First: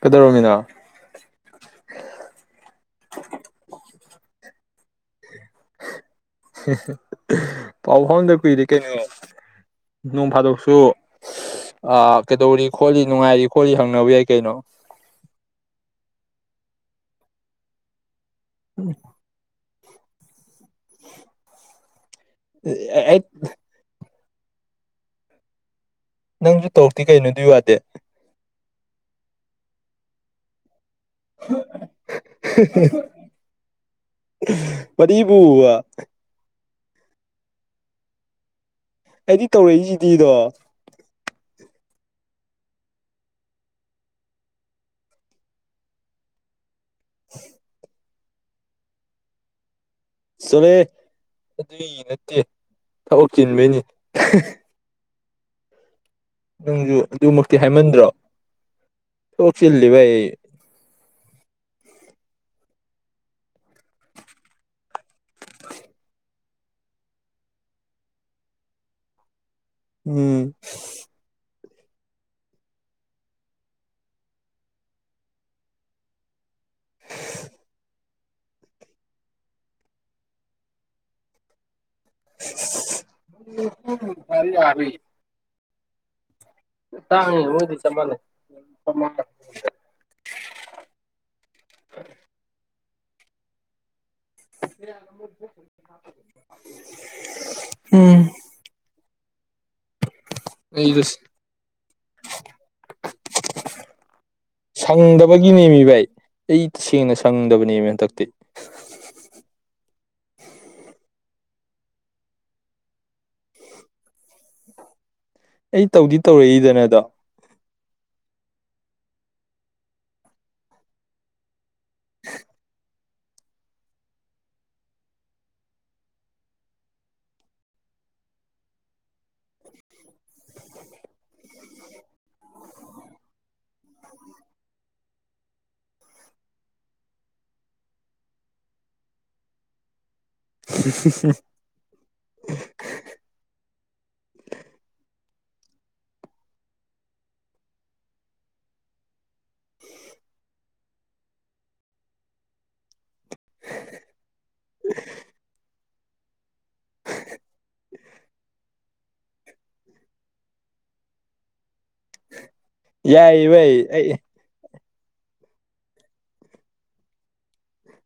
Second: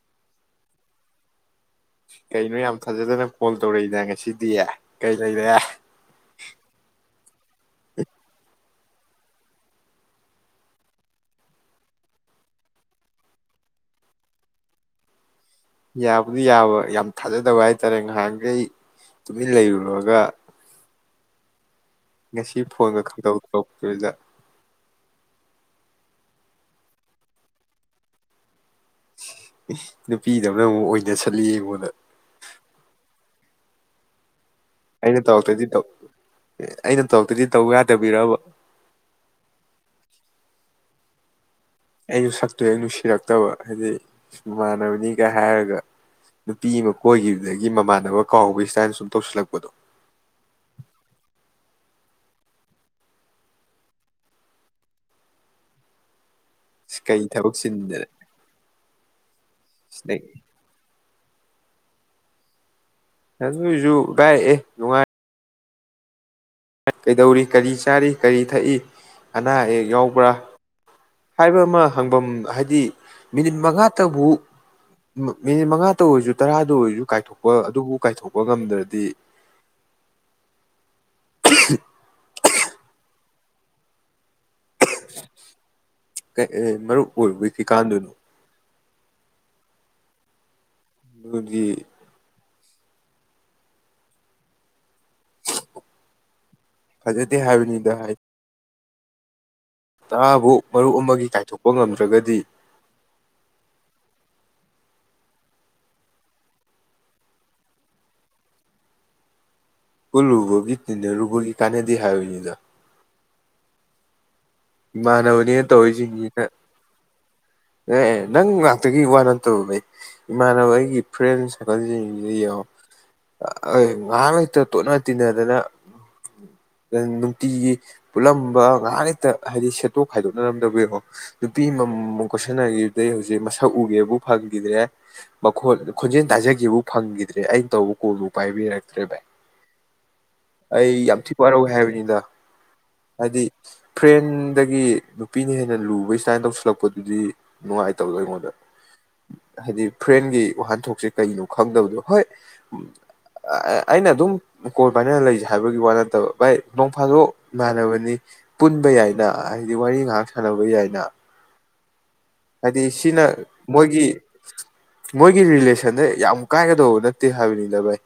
ꯀꯗꯧꯔꯣꯃꯤꯅꯥ ꯀꯩꯅꯣ ꯌꯥꯝ ꯊꯥꯖꯗꯅ ꯀꯣꯜ ꯇꯧꯔꯛꯏꯗ ꯉꯁꯤꯗꯤ ꯀꯩ ꯂꯩꯕ ꯄꯥꯎ ꯐꯥꯎꯗ ꯀꯨꯏꯔ ꯀꯩꯅꯣ ꯅꯣꯡ ꯐꯥꯗꯣꯛꯁꯨ ꯀꯩꯗꯧꯔꯤ ꯈꯣꯠꯂꯤ ꯅꯨꯡꯉꯥꯏꯔꯤ ꯈꯣꯠꯂꯤ ꯍꯪꯅꯕ ꯌꯥꯏ ꯀꯩꯅꯣ ꯌꯥꯕꯨꯗꯤ ꯌꯥꯕ ꯌꯥꯝ ꯊꯥꯖꯗꯕ ꯍꯥꯏꯇꯥꯔꯦ ꯉꯥꯏꯍꯥꯛ ꯑꯩ ꯇꯨꯃꯤꯟ ꯂꯩꯔꯨꯔꯣ ꯑꯗꯨꯒ ꯉꯁꯤ ꯐꯣꯟꯗꯣ ꯑꯩ ꯈꯪꯗꯧꯛꯇꯣꯏꯗ ꯅꯪꯁꯨ ꯇꯧꯛꯇꯤ ꯀꯩꯅꯣ ꯑꯗꯨꯏ ꯋꯥꯗꯤ ꯅꯨꯄꯤꯗꯅ ꯑꯃꯨꯛ ꯑꯣꯏ [inaudible] ꯋꯥꯔꯤꯕꯨꯕ ꯑꯦ ꯑꯩꯅ ꯇꯧꯔꯛꯇꯨꯗꯤ ꯇꯧ ꯌꯥꯗꯕꯤꯔꯕ ꯑꯩꯗꯤ ꯇꯧꯔꯛꯏꯁꯤꯗꯤꯗꯣ ꯑꯩꯁꯨ ꯁꯛꯇꯨ ꯑꯩ ꯅꯨꯡꯁꯤꯔꯛꯇꯕ ꯍꯥꯏꯗꯤ ꯃꯃꯥꯟꯅꯕꯅꯤꯒ ꯍꯥꯏꯔꯒ ꯄꯤꯕ ꯀꯣꯏꯈꯤꯕꯗꯒꯤ ꯃꯃꯥꯟꯅꯕ ꯀꯥꯎꯕꯒꯤ ꯁꯇꯥꯏꯗ ꯁꯨꯝ ꯇꯧꯁꯤꯜꯂꯛꯄꯗꯣ ꯆꯠꯂꯦ ꯑꯗꯨꯏ ꯅꯠꯇꯦ ꯊꯕꯛ ꯆꯤꯟꯕꯩꯅꯤ ꯅꯪꯁꯨꯨ ꯀꯩ ꯊꯕꯛ ꯑꯗꯨꯃꯛꯇꯤ ꯍꯥꯏꯃꯟꯗ꯭ꯔꯣ ꯆꯤꯟꯗꯅ ꯁꯣꯛꯆꯤꯜꯂꯤ ꯚ ꯑꯩ ꯑꯗꯨꯏꯁꯨ ꯀꯥꯏꯔꯛꯑꯦ ꯅꯨꯡꯉꯥꯏ ꯀꯩꯗꯧꯔꯤ ꯀꯔꯤ ꯆꯥꯔꯤ ꯀꯔꯤ ꯊꯛꯏ ꯑꯅꯥ ꯑꯌꯦꯛ ꯌꯥꯎꯕ꯭ꯔꯥ ꯎꯝ ꯍꯥꯏꯕ ꯑꯃ ꯍꯪꯐꯝ ꯍꯥꯏꯗꯤ ꯃꯤꯅꯤꯠ ꯃꯉꯥꯇꯕꯨ ꯃꯤꯅꯤꯠ ꯃꯉꯥꯇ ꯑꯣꯏꯔꯁꯨ ꯇꯔꯥꯗ ꯑꯣꯏꯔꯁꯨ ꯀꯥꯏꯊꯣꯛꯄ ꯑꯗꯨꯕꯨ ꯀꯥꯏꯊꯣꯛꯄ ꯉꯝꯗ꯭ꯔꯗꯤ ꯎ ꯐꯔꯤ ꯍꯥꯏ ꯃꯔꯨꯞ ꯑꯣꯏꯨꯏ ꯃꯣꯏꯗꯤ ꯆꯞ ꯐꯀꯥꯟꯗꯨꯅꯣ ꯃꯥꯟꯅꯩ [unintelligible] ꯑꯗꯨꯗꯤ ꯐꯖꯗꯤ ꯍꯥꯏꯕꯅꯤꯗ ꯍꯥꯏ ꯎꯝ ꯇꯔꯥꯕꯨ ꯃꯔꯨꯞ ꯑꯩꯗꯣ ꯑꯃꯒꯤ ꯀꯥꯏꯊꯣꯛꯄ ꯉꯝꯗ꯭ꯔꯒꯗꯤ ꯁꯪꯗꯕꯒꯤꯅꯦꯃꯤ ꯚꯥꯏ ꯑꯩ ꯇꯁꯦꯡꯅ ꯁꯪꯗꯕꯅꯦꯃꯤ ꯍꯟꯗꯛꯇꯤ ꯀ ꯂꯨꯕꯒꯤ ꯇꯤꯟꯅꯔꯨꯕꯒꯤ ꯀꯥꯟꯅꯗ ꯍꯥꯏꯔꯣꯏꯅꯤꯗ ꯏꯃꯥꯟꯅꯕꯅꯦꯅ ꯑꯩ ꯇꯧꯗꯤ ꯇꯧꯔꯤꯁꯤꯡꯁꯤꯅ ꯇꯧꯔꯛꯏꯗꯅ ꯑꯗꯣ ꯑꯦ ꯅꯪ ꯉꯥꯛꯇꯒꯤ ꯋꯥꯅ ꯇꯧꯕ ꯑꯩ ꯏꯃꯥꯟꯅꯕ ꯑꯩꯒꯤ ꯐ꯭ꯔꯦꯟꯁ ꯍꯀ ꯌꯥ ꯉꯥꯏꯍꯥꯛ ꯂꯩꯇ ꯇꯣꯠꯅ ꯇꯤꯟꯅꯗꯅ ꯅꯨꯡꯇꯤꯒꯤ ꯄꯨꯜꯂꯝꯕ ꯉꯥꯏꯍꯥꯛ ꯂꯩꯇ ꯍꯥꯏꯗꯤ ꯁꯦꯠꯇꯣꯛ ꯈꯥꯏꯗꯣꯛꯅꯔꯝꯗꯕꯒꯤꯔꯣ ꯅꯨꯄꯤ ꯑꯃꯃꯝꯃꯝ ꯀꯣꯏꯁꯟꯅꯈꯤꯕꯗꯩ ꯍꯧꯖꯤꯛ ꯃꯁꯛ ꯎꯒꯦꯕꯨ ꯐꯪꯈꯤꯗ꯭ꯔꯦ ꯃꯈꯣꯜ ꯈꯣꯟꯖꯦꯜ ꯇꯥꯖꯈꯤꯕꯕꯨ ꯐꯪꯈꯤꯗ꯭ꯔꯦ ꯑꯩꯅ ꯇꯧꯕ ꯀꯣꯜꯗꯨ ꯄꯥꯏꯕꯤꯔꯛꯇ꯭ꯔꯦ ꯚꯥꯏ ꯑꯩ ꯌꯥꯝ ꯊꯤꯛ ꯋꯥꯔꯧꯋꯦ ꯍꯥꯏꯕꯅꯤꯗ ꯍꯥꯏꯗꯤ ꯇ꯭ꯔꯦꯟꯗꯒꯤ ꯅꯨꯄꯤꯅ ꯍꯦꯟꯅ ꯂꯨꯕ ꯁꯃꯥꯏꯅ ꯇꯧꯁꯤꯜꯂꯛꯄꯗꯨꯗꯤ ꯅꯨꯡꯉꯥꯏꯇꯕꯗꯣ ꯑꯩꯉꯣꯟꯗ ꯍꯥꯏꯗꯤ ꯐ꯭ꯔꯦꯟꯒꯤ ꯋꯥꯍꯟꯊꯣꯛꯁꯦ ꯀꯩꯅꯣ ꯈꯪꯗꯕꯗꯣ ꯍꯣꯏ ꯑꯩꯅ ꯑꯗꯨꯝ ꯀꯣꯜ ꯄꯥꯏꯅꯅ ꯂꯩꯁꯦ ꯍꯥꯏꯕꯒꯤ ꯋꯥ ꯠꯇꯕ ꯚꯥꯏ ꯅꯣꯡꯐꯥꯗꯣꯛ ꯏꯥꯟꯅꯕꯅꯤ ꯄꯨꯟꯕ ꯌꯥꯏꯅ ꯍꯥꯏꯗꯤ ꯋꯥꯔꯤ ꯉꯥꯏꯍꯥꯛ ꯁꯥꯟꯅꯕ ꯌꯥꯏꯅ ꯍꯥꯏꯗꯤ ꯁꯤꯅ ꯌꯥꯏꯌꯦ ꯚꯥꯏ ꯑꯩ ꯃꯣꯏꯒꯤ ꯃꯣꯏꯒꯤ ꯔꯤꯂꯦꯁꯟꯗ ꯌꯥꯝ ꯀꯥꯏꯒꯗꯧꯕ ꯅꯠꯇꯦ ꯍꯥꯏꯕꯅꯤꯅ ꯚꯥꯏ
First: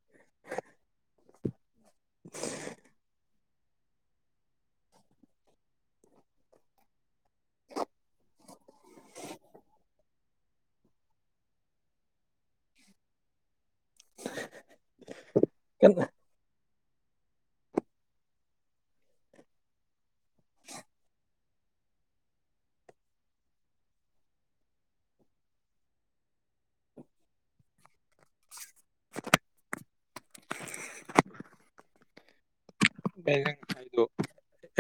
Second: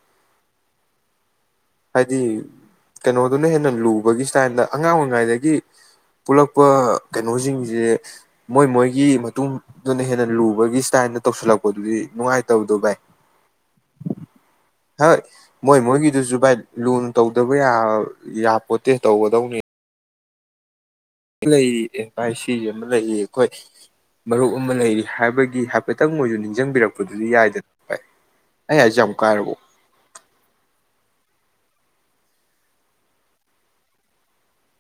ꯍꯥꯏꯗꯤ ꯀꯩꯅꯩꯅꯣ ꯑꯗꯨꯅ ꯍꯦꯟꯅ ꯂꯨꯕꯒꯤ ꯏꯁꯇꯥꯏꯜꯗ ꯑꯉꯥꯡ ꯑꯣꯏꯔꯤꯉꯩꯗꯒꯤ ꯄꯨꯜꯂꯛꯄ ꯀꯩꯅꯣꯁꯤꯡꯁꯦ ꯃꯣꯏ ꯃꯣꯏꯒꯤ ꯃꯇꯨꯡꯗꯨꯅ ꯍꯦꯟꯅ ꯂꯨꯕꯒꯤ ꯏꯁꯇꯥꯏꯜꯗ ꯇꯧꯁꯤꯜꯂꯛꯄꯗꯨꯗꯤ ꯅꯨꯡꯉꯥꯏꯇꯕꯗꯣ ꯕꯥꯥꯏ ꯍ ꯃꯣꯏ ꯃꯣꯏ ꯀꯟꯅ ꯀꯗꯨꯁꯨꯕꯥꯥꯏ ꯂꯨ ꯇꯧꯗꯕ ꯌꯥꯄꯣꯠꯇꯦ ꯇꯧꯒꯗꯧꯅꯤ ꯂꯩꯔꯤ ꯑꯦꯚꯥꯏ ꯁꯤꯁ ꯑꯃ ꯂꯩꯔꯤ ꯑꯩꯈꯣꯏ ꯃꯔꯨꯞ ꯑꯃ ꯂꯩꯔꯤ ꯍꯥꯏꯕꯒꯤ ꯍꯥꯏꯐꯦꯠꯇꯪ ꯃꯣꯏꯁꯨ ꯅꯤꯡꯁꯤꯡꯕꯤꯔꯛꯄꯗꯨꯗꯤ ꯌꯥꯏꯗꯅ ꯚꯥꯏ ꯑꯩ ꯍꯥꯏꯖꯝꯨ ꯀꯥꯏꯔꯔꯕꯣ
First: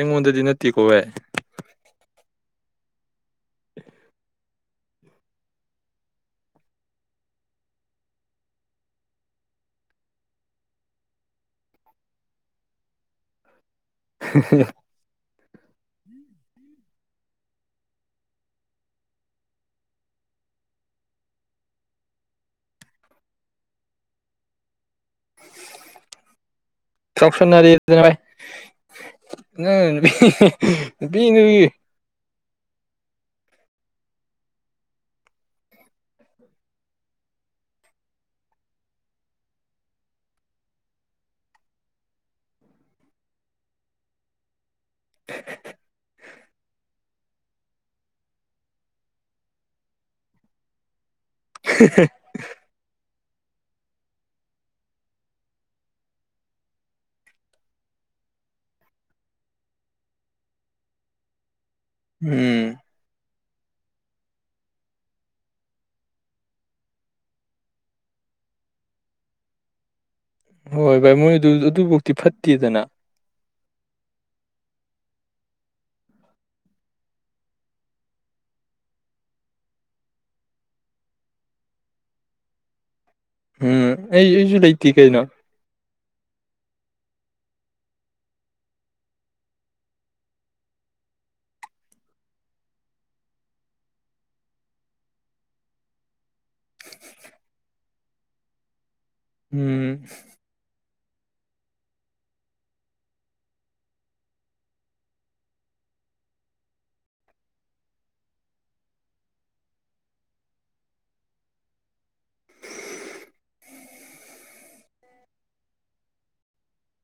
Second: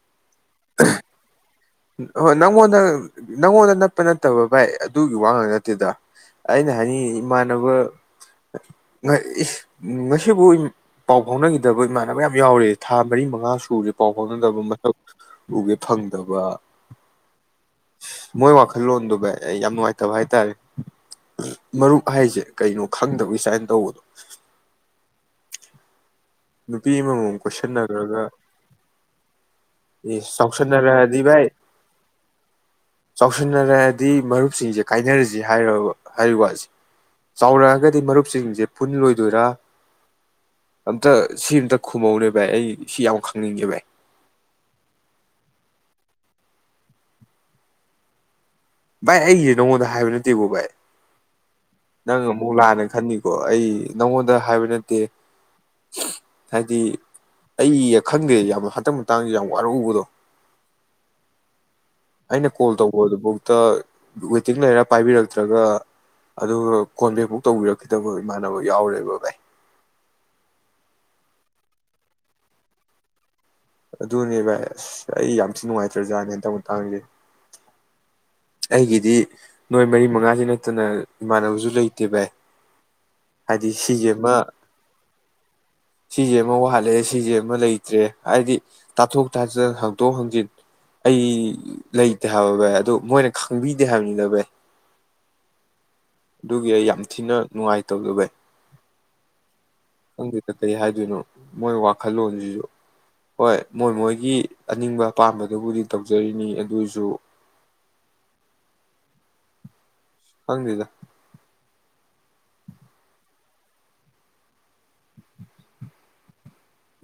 ꯍꯉ ꯑꯗꯨ ꯅꯠꯇ ꯀꯣꯋꯦ ꯅꯪꯣꯟꯅ ꯅꯪꯉꯣꯟꯗ ꯅꯠꯄ ꯅꯠꯇꯕ ꯚꯥꯏ ꯑꯗꯨꯒꯤ ꯋꯥ ꯉꯥꯡ ꯅꯠꯇꯦꯗ ꯑꯩꯅ ꯍꯥꯏꯅꯤꯡꯉꯤ ꯏꯃꯥꯟꯅꯕ ꯉꯁꯤꯕꯨꯥꯎ ꯄꯥꯎ ꯐꯥꯎꯅꯈꯤꯗꯕ ꯏꯃꯥꯟꯅꯕ ꯌꯥꯝ ꯌꯥꯎꯔꯦ ꯊꯥ ꯃꯔꯤ ꯃꯉꯥꯁꯨ ꯐꯨꯁꯦ ꯄꯥꯎ ꯐꯥꯎꯅꯗꯕ ꯃꯊꯧ ꯎꯒꯦ ꯐꯪꯗꯕ ꯃꯣꯏ ꯋꯥꯈꯜꯂꯣꯟꯗꯨ ꯑꯩ ꯌꯥꯝ ꯅꯨꯡꯉꯥꯏꯇꯕ ꯍꯥꯏ ꯇꯥꯔꯦ ꯃꯔꯨꯞ ꯍꯥꯏꯁꯦ ꯀꯩꯅꯣ ꯈꯪꯗꯕꯒꯤ ꯁꯨꯃꯥꯏꯅ ꯇꯧꯕꯗꯣ ꯅꯨꯄꯤ ꯑꯃꯃꯝ ꯆꯥꯎꯁꯅꯔꯤ ꯅꯨ ꯀꯣꯏꯁꯟꯅꯈ꯭ꯔꯒ ꯑꯦ ꯆꯥꯎꯁꯟꯅꯔꯛꯑꯗꯤ ꯅꯨꯄꯤ ꯅꯨ ꯚꯥꯏ ꯆꯥꯎꯁꯤꯟꯅꯔꯛꯑꯗꯤ ꯃꯔꯨꯞꯁꯤꯡꯁꯦ ꯀꯥꯏꯅꯔꯁꯤ ꯍꯥꯏ ꯍꯥꯏꯔꯤꯕ ꯋꯥꯠꯁꯦ ꯆꯥꯎꯔꯛꯑꯒꯗꯤ ꯃꯔꯨꯞꯁꯤꯡꯁꯦ ꯐꯨꯟ ꯂꯣꯏꯗꯣꯏꯔ ꯑꯝꯇ ꯁꯤ ꯑꯇ ꯈꯨꯝꯃꯧꯅꯦ ꯚꯥꯏ ꯑꯩ ꯁꯤ ꯌꯥꯝ ꯈꯪꯅꯤꯡꯉꯦ ꯚꯥꯏ [inaudible] ꯚꯥꯏ ꯑꯩꯁꯦ ꯅꯉꯣꯟꯗ ꯍꯥꯏꯕ ꯅꯠꯇꯦꯀꯣ ꯚꯥꯏ ꯅꯪ ꯑꯃꯨꯛ ꯂꯥꯛꯑꯅ ꯈꯟꯅꯤꯡ ꯀ ꯑꯩ ꯅꯪꯉꯣꯟꯗ ꯍꯥꯏꯕ ꯅꯠꯇꯦ ꯍꯥꯏꯗꯤ ꯑꯩ ꯈꯪꯗꯦ ꯌꯥꯝ ꯍꯇꯛ ꯃꯇꯥꯡꯁ ꯌꯥꯝ ꯋꯥꯔꯨꯕꯗꯣ ꯑꯩꯅ ꯀꯣꯜ ꯎꯝ ꯇꯧꯕ ꯑꯗꯨꯕꯨꯥꯎ ꯇ ꯋꯦꯇꯤꯡ ꯂꯩꯔ ꯄꯥꯏꯕꯤꯔꯛꯇ꯭ꯔꯒ ꯑꯗꯨꯒ ꯀꯣꯟꯕꯦꯛ ꯕꯨꯛ ꯇꯧꯕꯤꯔꯛꯈꯤꯗꯕ ꯏꯃꯥꯟꯅꯕ ꯌꯥꯎꯔꯦꯕ ꯚꯥꯏ ꯍꯣꯏ ꯚꯥꯏ ꯃꯣꯏꯗꯨ ꯑꯗꯨꯐꯧꯇꯤ ꯐꯠꯇꯦꯗꯅ ꯑꯗꯨꯅꯦ ꯚꯥꯏ ꯑꯁ ꯑꯩ ꯌꯥꯝ ꯊꯤ ꯅꯨꯡꯉꯥꯏꯇ꯭ꯔꯖꯥꯠꯅꯦ ꯍꯟꯇꯪꯇꯥꯡꯁꯦ ꯑꯩꯒꯤꯗꯤ ꯅꯣꯏ ꯃꯔꯤ ꯃꯉꯥꯁꯤ ꯅꯠꯇꯅ ꯏꯃꯥꯟꯅꯕꯁꯨ ꯂꯩꯇꯦ ꯚꯥꯏ ꯍꯥꯏꯗꯤ ꯎꯝ ꯁꯤꯁꯦ ꯑꯃ ꯑꯩꯁꯨ ꯂꯩꯇ ꯀꯩꯅꯩꯅꯣ ꯁꯤꯁꯦ ꯑꯃ ꯋꯥꯜꯂꯛꯑꯦ ꯁꯤꯁꯦ ꯑꯃ ꯂꯩꯇ꯭ꯔꯦ ꯍꯥꯏꯗꯤ ꯇꯥꯊꯣꯛ ꯇꯥꯁꯤꯟ ꯍꯥꯡꯗꯣꯛ ꯍꯥꯡꯖꯤꯟ ꯑꯩ ꯂꯩꯇꯦ ꯍꯥꯏꯕꯚ ꯑꯗꯨ ꯃꯣꯏꯅ ꯈꯪꯕꯤꯗꯦ ꯍꯥꯏꯕꯅꯤꯗ ꯚꯩ ꯑꯗꯨꯒꯤ ꯑꯩ ꯌꯥꯝ ꯊꯤꯅ ꯅꯨꯡꯉꯥꯏꯇꯧꯗ ꯚꯩ ꯎꯝ ꯊꯗ ꯇꯔꯤ ꯍꯥꯏ ꯑꯗꯨꯅ ꯃꯣꯏ ꯋꯥꯈꯜꯂꯣꯟꯁꯤꯁꯨ ꯍꯣꯏ ꯃꯣꯏ ꯃꯣꯏꯒꯤ ꯑꯅꯤꯡꯕ ꯑꯄꯥꯝꯕꯗꯨꯕꯨꯗꯤ ꯇꯧꯖꯔꯤꯅꯤ ꯑꯗꯨꯁꯨ ꯍꯪꯗ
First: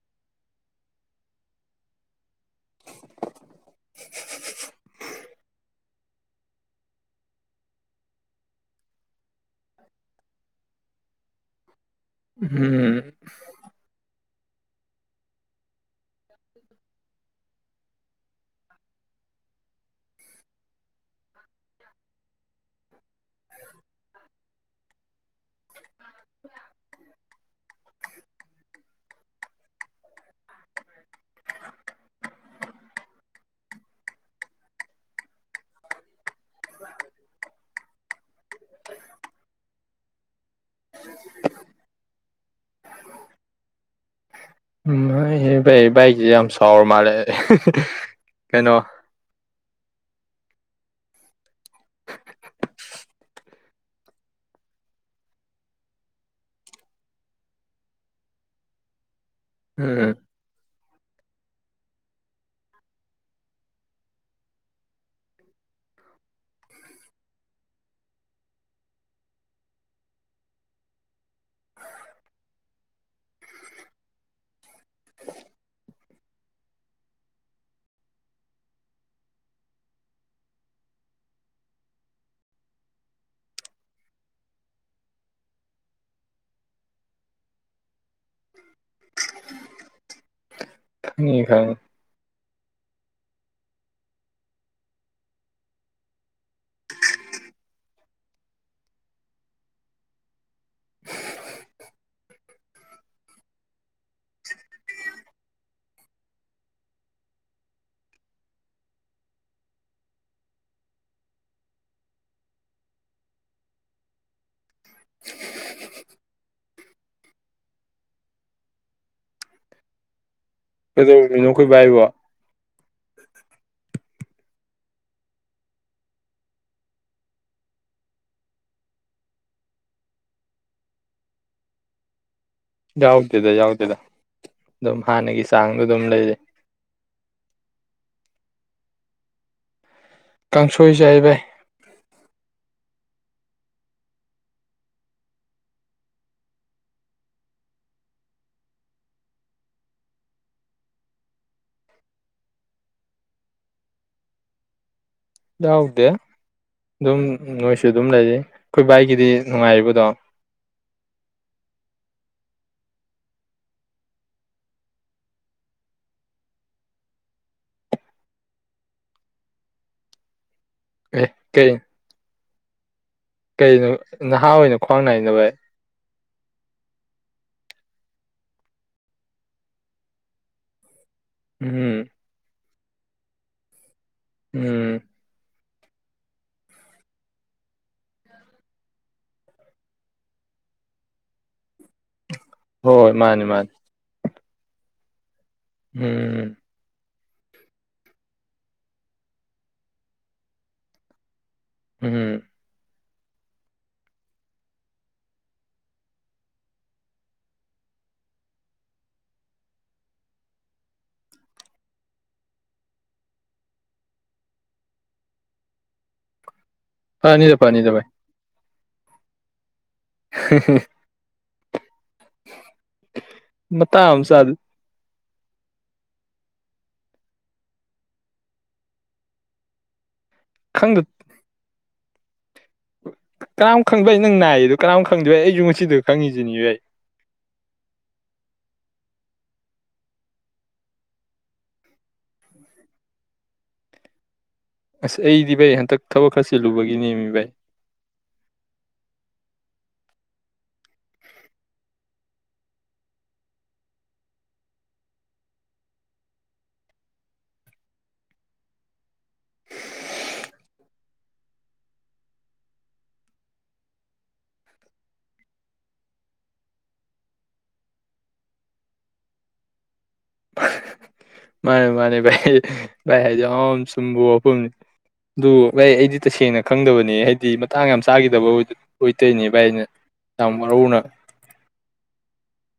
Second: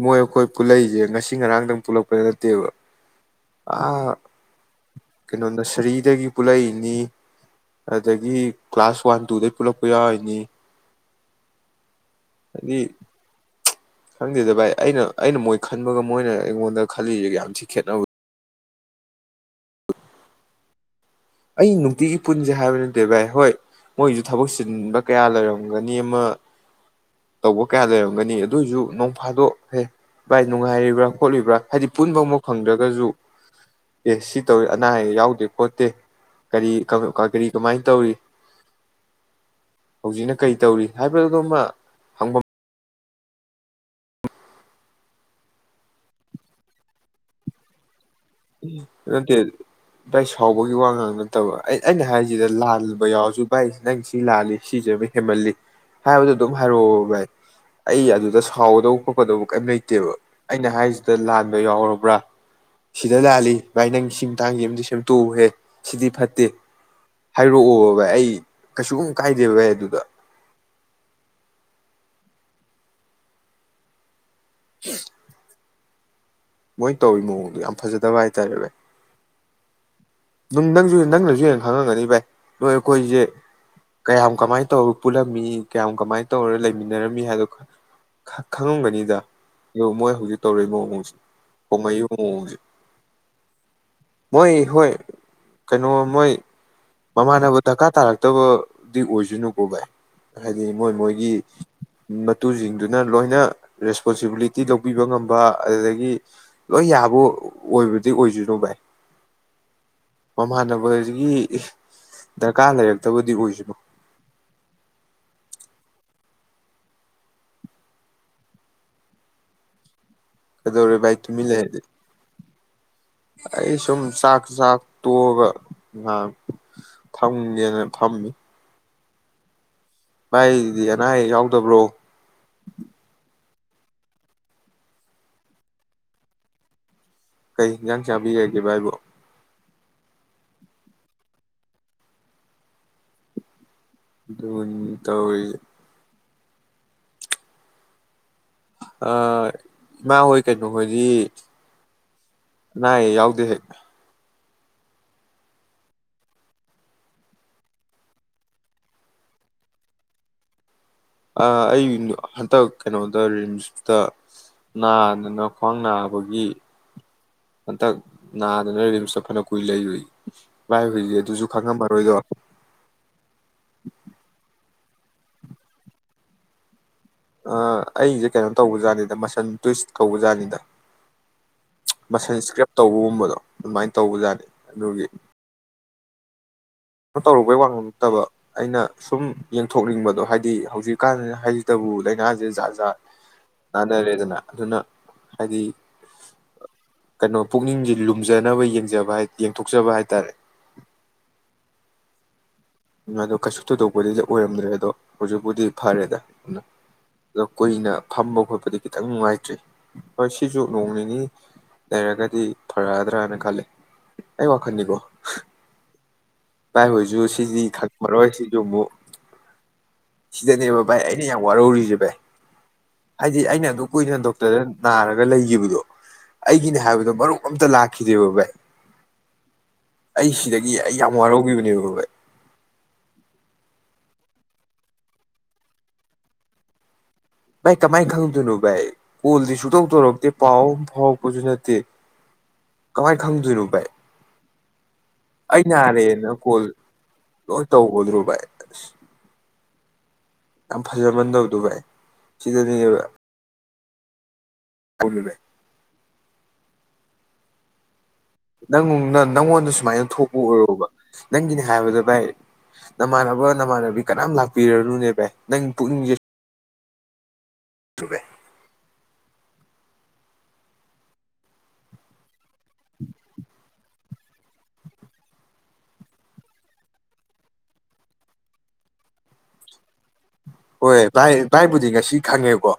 ꯃꯣꯏ ꯑꯩꯈꯣꯏ ꯄꯨꯂꯛꯏꯁꯦ ꯉꯁꯤ ꯉꯔꯥꯡꯗꯪ ꯄꯨꯜꯂꯛꯄꯗ ꯅꯠꯇꯦꯕ ꯑ ꯀꯩꯅꯣ ꯅꯁꯔꯤꯗꯒꯤ ꯄꯨꯜꯂꯛꯏꯅꯤ ꯑꯗꯒꯤ ꯀ꯭ꯂꯥꯁ ꯋꯥꯟ ꯇꯨꯗꯒꯤ ꯄꯨꯜꯂꯛꯄ ꯌꯥꯎꯔꯤꯅꯤ ꯍꯥꯏꯗꯤ ꯎꯝ ꯈꯪꯗꯦꯗ ꯚꯥꯏ ꯑꯩꯅ ꯑꯩꯅ ꯃꯣꯏ ꯈꯟꯕꯒ ꯃꯣꯏꯅ ꯑꯩꯉꯣꯟꯗ ꯈꯜꯂꯤꯁꯦꯒ ꯌꯥꯝ ꯊꯤ ꯈꯦꯠꯅꯧ ꯑꯩ ꯅꯨꯡꯇꯤꯒꯤ ꯄꯨꯟꯁꯦ ꯍꯥꯏꯕ ꯅꯠꯇꯦ ꯚꯥꯏ ꯍꯣꯏ ꯃꯣꯏꯁꯨ ꯊꯕꯛ ꯆꯤꯟꯕ ꯀꯌꯥ ꯂꯩꯔꯝꯒꯅꯤ ꯑꯃ ꯇꯧꯕ ꯀꯌꯥ ꯂꯩꯔꯝꯒꯅꯤ ꯑꯗꯨꯏꯁꯨ ꯅꯣꯡꯐꯥꯗꯣꯛꯍꯦ ꯚꯥꯏ ꯅꯨꯡꯉꯥꯏꯔꯤꯕ꯭ꯔꯥ ꯈꯣꯠꯂꯤꯕ꯭ꯔꯥ ꯍꯥꯏꯗꯤ ꯄꯨꯟꯕ ꯑꯃꯥꯎ ꯐꯪꯗ꯭ꯔꯒꯁꯨ ꯑꯦ ꯁꯤ ꯇꯧꯋꯤ ꯑꯅꯥ ꯑꯌꯦꯛ ꯌꯥꯎꯗꯦ ꯈꯣꯠꯇꯦ ꯔꯤ ꯀꯔꯤ ꯀꯃꯥꯏ ꯇꯧꯔꯤ ꯍꯧꯖꯤꯛꯅ ꯀꯔꯤ ꯇꯧꯔꯤ ꯍꯥꯏꯕꯗꯨꯃ ꯍꯪꯐꯝ ꯑꯦ ꯥꯏ ꯏꯛ ꯌꯥꯝꯝ ꯆꯥꯎꯥꯎꯔ ꯃꯥꯔꯦ ꯅꯠꯇꯦ ꯑꯗꯨ ꯚꯥꯏ ꯁꯥꯎꯕꯒꯤ ꯋꯥ ꯉꯥꯡ ꯅꯠꯇꯕ ꯑꯩ ꯑꯩꯅ ꯍꯥꯏꯔꯤꯁꯤꯗ ꯂꯥꯟꯕ ꯌꯥꯎꯔꯁꯨ ꯚꯥꯏ ꯅꯪ ꯁꯤ ꯂꯥꯜꯂꯤ ꯁꯤꯁꯦ ꯑꯃ ꯍꯦꯃꯜꯂꯤ ꯍꯥꯏꯕꯗꯨꯣ ꯑꯗꯨꯝ ꯍꯥꯏꯔꯛꯑꯣꯕ ꯚꯥꯏ ꯑꯩ ꯑꯗꯨꯗ ꯁꯥꯎꯒꯗꯧꯕ ꯈꯣꯠꯀꯗꯧꯕ ꯀꯔꯤꯝ ꯎꯝ ꯂꯩꯇꯦꯕ ꯑꯩꯅ ꯍꯥꯏꯔꯤꯁꯤꯗ ꯂꯥꯟꯕ ꯌꯥꯎꯔꯕ꯭ꯔꯥ ꯁꯤꯗ ꯂꯥꯜꯂꯤ ꯚꯥꯏ ꯅꯪ ꯁꯤ ꯇꯥꯡꯁꯤ ꯑꯃꯗ ꯁꯦꯝꯇꯣꯛꯎꯍꯦ ꯁꯤꯗꯤ ꯐꯠꯇꯦ ꯍꯥꯏꯔꯛꯑꯣꯕ ꯚꯥꯏ ꯑꯩ ꯀꯩꯁꯨ ꯀꯨꯝ ꯀꯥꯏꯗꯦ ꯚꯥꯏ ꯑꯗꯨꯗ [unintelligible] ꯃꯣꯏ ꯇꯧ ꯃꯑꯣꯡꯗꯣ ꯌꯥꯝ ꯐꯖꯗꯕ ꯍꯥꯏꯇꯥꯔꯦ ꯚ ꯅꯪ ꯅꯪꯁꯨ ꯅꯪꯅꯁꯨ ꯍꯦꯟꯅ ꯈꯪꯉꯝꯒꯅꯤ ꯚꯥꯏ ꯅꯣꯏ ꯑꯩꯈꯣꯏꯁꯦ ꯀꯌꯥꯝ ꯀꯃꯥꯏꯅ ꯇꯧꯔ ꯄꯨꯜꯂꯝꯃꯤ ꯀꯌꯥꯝ ꯀꯃꯥꯏꯅ ꯇꯧꯔ ꯂꯩꯃꯤꯟꯅꯔꯝꯃꯤ ꯍꯥꯏꯗꯣ ꯈꯪꯉꯝꯒꯅꯤꯗ ꯑꯗ ꯃꯣꯏ ꯍꯧꯖꯤꯛ ꯇꯧꯔꯛꯏꯅꯣ ꯈꯪꯉꯤ ꯈꯪꯉꯤ ꯍꯃꯌꯨ ꯍꯧꯁꯦ ꯃꯣꯏ ꯍꯣꯏ ꯀꯩꯅꯣ ꯃꯣꯏ ꯃꯃꯥꯟꯅꯕ ꯗꯔꯀꯥꯔ ꯇꯥꯔꯛꯇꯕꯗꯤ ꯑꯣꯏꯁꯅꯨꯀꯣ ꯚꯥꯏ ꯍꯥꯏꯗꯤ ꯃꯣꯏ ꯃꯣꯏꯒꯤ ꯃꯇꯨꯁꯤꯡꯗꯨꯅ ꯂꯣꯏꯅ ꯔꯦꯁꯄꯣꯟꯁꯤꯕꯤꯂꯤꯇꯤ ꯂꯧꯕꯤꯕ ꯉꯝꯕ ꯑꯗꯨꯗꯒꯤ ꯂꯣꯏ ꯌꯥꯕꯨ ꯑꯣꯏꯕꯗꯤ ꯑꯣꯏꯁꯅꯨ ꯚꯥꯏ ꯃꯃꯥꯟꯅꯕꯗꯒꯤ ꯗꯔꯀꯥꯔ ꯂꯩꯔꯛꯇꯕꯗꯤ ꯑꯣꯏꯁꯅꯨ ꯀꯩꯗꯧꯔꯦ ꯚꯥꯏ ꯇꯨꯃꯤꯟ ꯂꯩꯔꯗꯤ ꯀꯩꯗꯧꯔꯝꯃꯤꯅꯣꯑꯩꯈꯣꯏꯕꯥꯏꯔꯤꯕ ꯑꯩ ꯁꯨꯝ ꯆꯥꯛ ꯆꯥꯛ ꯇꯣꯛꯑꯒ ꯉꯍꯥꯟ ꯊꯝꯒꯦꯅ ꯊꯝꯃꯤ ꯚꯥꯏꯗꯤ ꯑꯅꯥ ꯑꯌꯦꯛ ꯌꯥꯎꯗꯕ꯭ꯔꯣ ꯌꯥꯎꯗꯦꯗ ꯌꯥꯎꯗꯦꯗ ꯑꯗꯨꯝ ꯍꯥꯟꯅꯒꯤ ꯆꯥꯡꯗꯣ ꯑꯗꯨꯝ ꯂꯩꯖꯩ ꯀꯩ ꯍꯟꯖꯥꯡ ꯆꯥꯕꯤꯔꯒꯦ ꯍꯥꯏꯕꯣ ꯀꯥꯡꯁꯣꯏ ꯆꯥꯏ ꯚꯏ ꯑꯗꯨ ꯇꯧꯔꯤꯁꯦ ꯑ ꯏꯃꯥ ꯍꯣꯏ ꯀꯩꯅꯣꯍꯣꯏꯗꯤ ꯑꯅꯥ ꯑꯌꯦꯛ ꯌꯥꯎꯗꯦ ꯍꯦꯛ ꯌꯥꯎꯗꯦ ꯑꯗꯨꯝ ꯅꯣꯏꯁꯨ ꯑꯗꯨꯝ ꯂꯩꯔꯤ ꯑꯩꯈꯣꯏ ꯕꯥꯏꯒꯤꯗꯤ ꯅꯨꯡꯉꯥꯏꯔꯤꯕꯗꯣ ꯑꯩ ꯍꯟꯇꯛ ꯀꯩꯅꯣꯗ ꯔꯤꯝꯁꯇ ꯅꯥꯗꯅ ꯈ꯭ꯋꯥꯡ ꯅꯥꯕꯒꯤ ꯍꯟꯇꯛ ꯅꯥꯗꯅ ꯔꯤꯝꯁꯇ ꯐꯅ ꯀꯨꯏ ꯂꯩꯔꯣꯏꯏ ꯂꯥꯏ ꯍꯨꯏꯁꯦ ꯑꯦ ꯑꯗꯨꯁꯨ ꯀꯩ ꯈꯪꯉꯝꯃꯔꯣꯏꯗꯣ ꯈꯣꯡ ꯅꯏ ꯅꯕꯥꯥꯏ ꯑꯩꯁꯦ ꯀꯩꯅꯣ ꯇꯧꯕꯖꯥꯠꯅꯤꯗ ꯃꯁꯟ ꯇꯨꯏꯁ ꯀꯧꯕꯖꯥꯠꯅꯤꯗ ꯎꯝ ꯃꯁꯦꯀ ꯇꯧꯕꯒꯨꯝꯕꯗꯣ ꯑꯗꯨꯃꯥꯏꯅ ꯇꯧꯕꯖꯥꯠꯅꯤ ꯎꯝ ꯑꯗꯨꯒꯤ ꯀꯩꯅ ꯇꯧꯔꯨꯕꯩ ꯋꯥꯃꯝꯃꯛꯇꯕ ꯑꯩꯅ ꯁꯨꯝ ꯌꯦꯡꯊꯣꯛꯅꯤꯡꯕꯗꯣ ꯍꯥꯏꯗꯤ ꯍꯧꯖꯤꯛꯀꯥꯟ ꯍꯥꯏ ꯇꯕꯨ ꯂꯥꯏꯅꯥꯁꯦ ꯖꯥꯠ ꯍꯣꯏ ꯖꯥꯠ ꯍꯣꯏ ꯃꯥꯅꯤ ꯃꯥꯅꯤ ꯅꯥꯅꯔꯦꯗꯅ ꯑꯗꯨꯅ ꯍꯥꯏꯗꯤ ꯎꯝ ꯀꯩꯅꯣ ꯄꯨꯛꯅꯤꯡꯁꯦ ꯂꯨꯝꯖꯅꯕ ꯌꯦꯡꯖꯕ ꯌꯦꯡꯊꯣꯛꯆꯕ ꯍꯥꯏꯇꯥꯔꯦ ꯍꯝ ꯑꯗꯣ ꯀꯩꯁꯨ ꯊꯣꯏꯗꯣꯛꯄꯗꯤꯗꯤ ꯑꯣꯏꯔꯝꯗ꯭ꯔꯦ ꯑꯗꯣ ꯍꯧꯖꯤꯛꯄꯨꯗꯤ ꯐꯔꯦꯗ ꯑꯗꯨ ꯑꯗꯣ ꯀꯨꯏꯅ ꯐꯝꯕ ꯈꯣꯠꯄꯗꯤ ꯈꯤꯇꯪ ꯅꯨꯡꯉꯥꯏꯇ꯭ꯔꯤ ꯍꯣꯏ ꯁꯤꯁꯨ ꯅꯣꯡ ꯅꯤꯅꯤ ꯂꯩꯔꯒꯗꯤ ꯐꯔꯛꯑꯗ꯭ꯔꯥꯅ ꯈꯜꯂꯦ ꯑꯩ ꯋꯥꯈꯟꯅꯤꯀꯣ ꯏꯥꯏ ꯍꯣꯏꯁꯨ ꯐꯅꯤꯗ ꯁꯤꯗꯤ ꯐꯅꯤꯗ ꯚꯥꯏ ꯊꯛꯄꯔꯣꯏ ꯁꯤꯁꯨ ꯑꯃꯨꯛ ꯁꯤꯗꯅꯦꯕ ꯚꯥꯏ ꯑꯩꯅ ꯌꯥꯝ ꯋꯥꯔꯧꯔꯤꯖꯕ ꯍꯥꯏꯗꯤ ꯑꯩꯅ ꯑꯗꯨꯝ ꯃꯇꯥꯡ ꯀꯨꯏꯗꯅ ꯑꯃ ꯆꯥꯗ ꯗꯣꯛꯇꯔꯗ ꯅꯥꯔꯒ ꯂꯩꯈꯤꯕꯗꯣ ꯑꯩꯒꯤꯅꯦ ꯍꯥꯏꯕꯗꯣ ꯃꯔꯨꯞ ꯑꯝꯇ ꯂꯥꯛꯈꯤꯗꯦꯕ ꯚꯥꯏ ꯑꯩ ꯁꯤꯗꯒꯤ ꯑꯩ ꯈꯪꯗ ꯌꯥ ꯑꯗꯨꯅꯦ ꯀꯅꯥꯝ ꯈꯪꯕ ꯑꯩ ꯅꯪ ꯅꯥꯏꯌꯦꯗ ꯀꯅꯥꯝ ꯈꯪꯗꯣꯏꯦ ꯑꯩꯁꯨ ꯉꯁꯤꯗ ꯈꯪꯉꯤꯁꯤꯅꯤꯁꯨ ꯑꯩ ꯚꯥꯏ ꯀꯃꯥꯏꯅ ꯈꯪꯗꯣꯏꯅꯣ ꯚꯥꯏ ꯀꯣꯜꯗꯤ ꯁꯨꯛꯇꯧ ꯇꯧꯔꯛꯇꯦ ꯄꯥꯎ ꯑ ꯐꯥꯎꯔꯛꯄꯁꯨ ꯅꯠꯇꯦ ꯀꯃꯥꯏꯅ ꯈꯪꯗꯣꯏꯅꯣ ꯚꯥꯏ ꯑꯁ ꯑꯩꯗꯤ ꯑꯩ ꯚꯥꯏ ꯍꯟꯇꯛ ꯊꯕꯛ ꯅꯥꯔꯦꯅ ꯈꯔ ꯀꯣꯜ ꯆꯦꯜꯂꯨꯕꯒꯤꯅꯦꯃꯤ ꯚꯥꯏ ꯂꯣꯏ ꯇꯧꯒꯗ꯭ꯔꯣ ꯚꯥꯏ ꯑꯁ ꯌꯥꯝ ꯐꯖꯃꯟ ꯗꯕꯗꯣ ꯚꯥꯏ ꯁꯤꯗꯅꯦꯕ ꯄꯨꯔꯦ ꯅꯪ ꯅꯪꯉꯣꯟꯗ ꯁꯨꯃꯥꯏꯅ ꯊꯣꯛꯄ ꯑꯣꯏꯔꯣꯕ ꯅꯪꯒꯤꯅꯦ ꯍꯥꯏꯕꯗ ꯚꯥꯏ ꯅꯃꯥꯟꯅꯕ ꯅꯃꯥꯟꯅꯕꯤ ꯀꯅꯥꯝ ꯂꯥꯛꯄꯤꯔꯅꯨꯅꯦ ꯚꯥꯏ ꯅꯪ ꯄꯨꯛꯅꯤꯡꯁꯦ ꯁꯨꯕꯦ [unintelligible] ꯃꯥꯅꯦ ꯃꯥꯅꯤ ꯚꯥꯏ ꯚꯥꯏ [unintelligible] ꯁꯨꯝꯕꯣ ꯑꯗꯨ ꯚꯥꯏ ꯑꯩꯗꯤ ꯇꯁꯦꯡꯅ ꯈꯪꯗꯕꯅꯦ ꯍꯥꯏꯗꯤ ꯃꯇꯥꯡ ꯌꯥꯝ ꯆꯥꯈꯤꯗꯕ ꯑꯣꯏꯗꯣꯏꯅꯦ ꯚꯥꯏꯩꯅ ꯍꯣꯏ ꯚꯥꯏ ꯚꯥꯏꯕꯨꯗꯤ ꯉꯁꯤ ꯈꯪꯉꯦꯕꯀꯣ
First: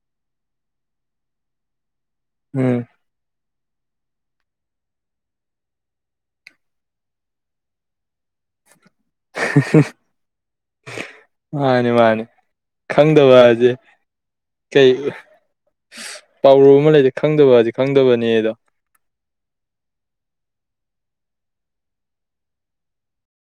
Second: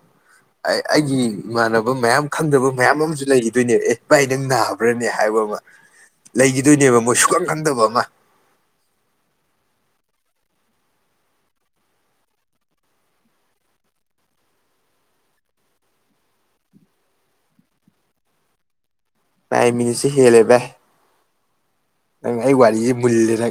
ꯑꯩꯒꯤ ꯏꯃꯥꯟꯅꯕ ꯃꯌꯥꯝ ꯈꯪꯗꯕ ꯎꯝ ꯃꯌꯥꯝ ꯑꯃꯁꯨ ꯂꯩ ꯑꯗꯨꯣꯏꯅꯦꯕ ꯑꯦ ꯚꯥꯏ ꯅꯪ ꯅꯥꯕ꯭ꯔꯥꯅꯦ ꯍꯥꯏꯕ ꯑꯃ ꯂꯩꯈꯤꯗꯣꯏꯅꯦꯕ ꯃꯣꯏ ꯁꯨꯛꯀꯪ ꯈꯪꯗꯕ ꯑꯃ ꯃꯥꯅꯤ ꯃꯥꯅꯤ ꯈꯪꯗꯕꯁꯦ ꯀꯩ ꯄꯥꯎꯔꯧ ꯑꯃ ꯂꯩꯁꯦ ꯈꯪꯗꯕ ꯍꯥꯏꯁꯦ ꯈꯪꯗꯕꯅꯤꯗꯣ ꯚꯥꯏ ꯃꯤꯅꯤꯠꯁꯦ ꯍꯦꯜꯂꯦ ꯚꯥꯏ ꯅꯪ ꯑꯩ ꯋꯥꯔꯤꯁꯤꯦ ꯃꯨꯜꯂꯦꯗ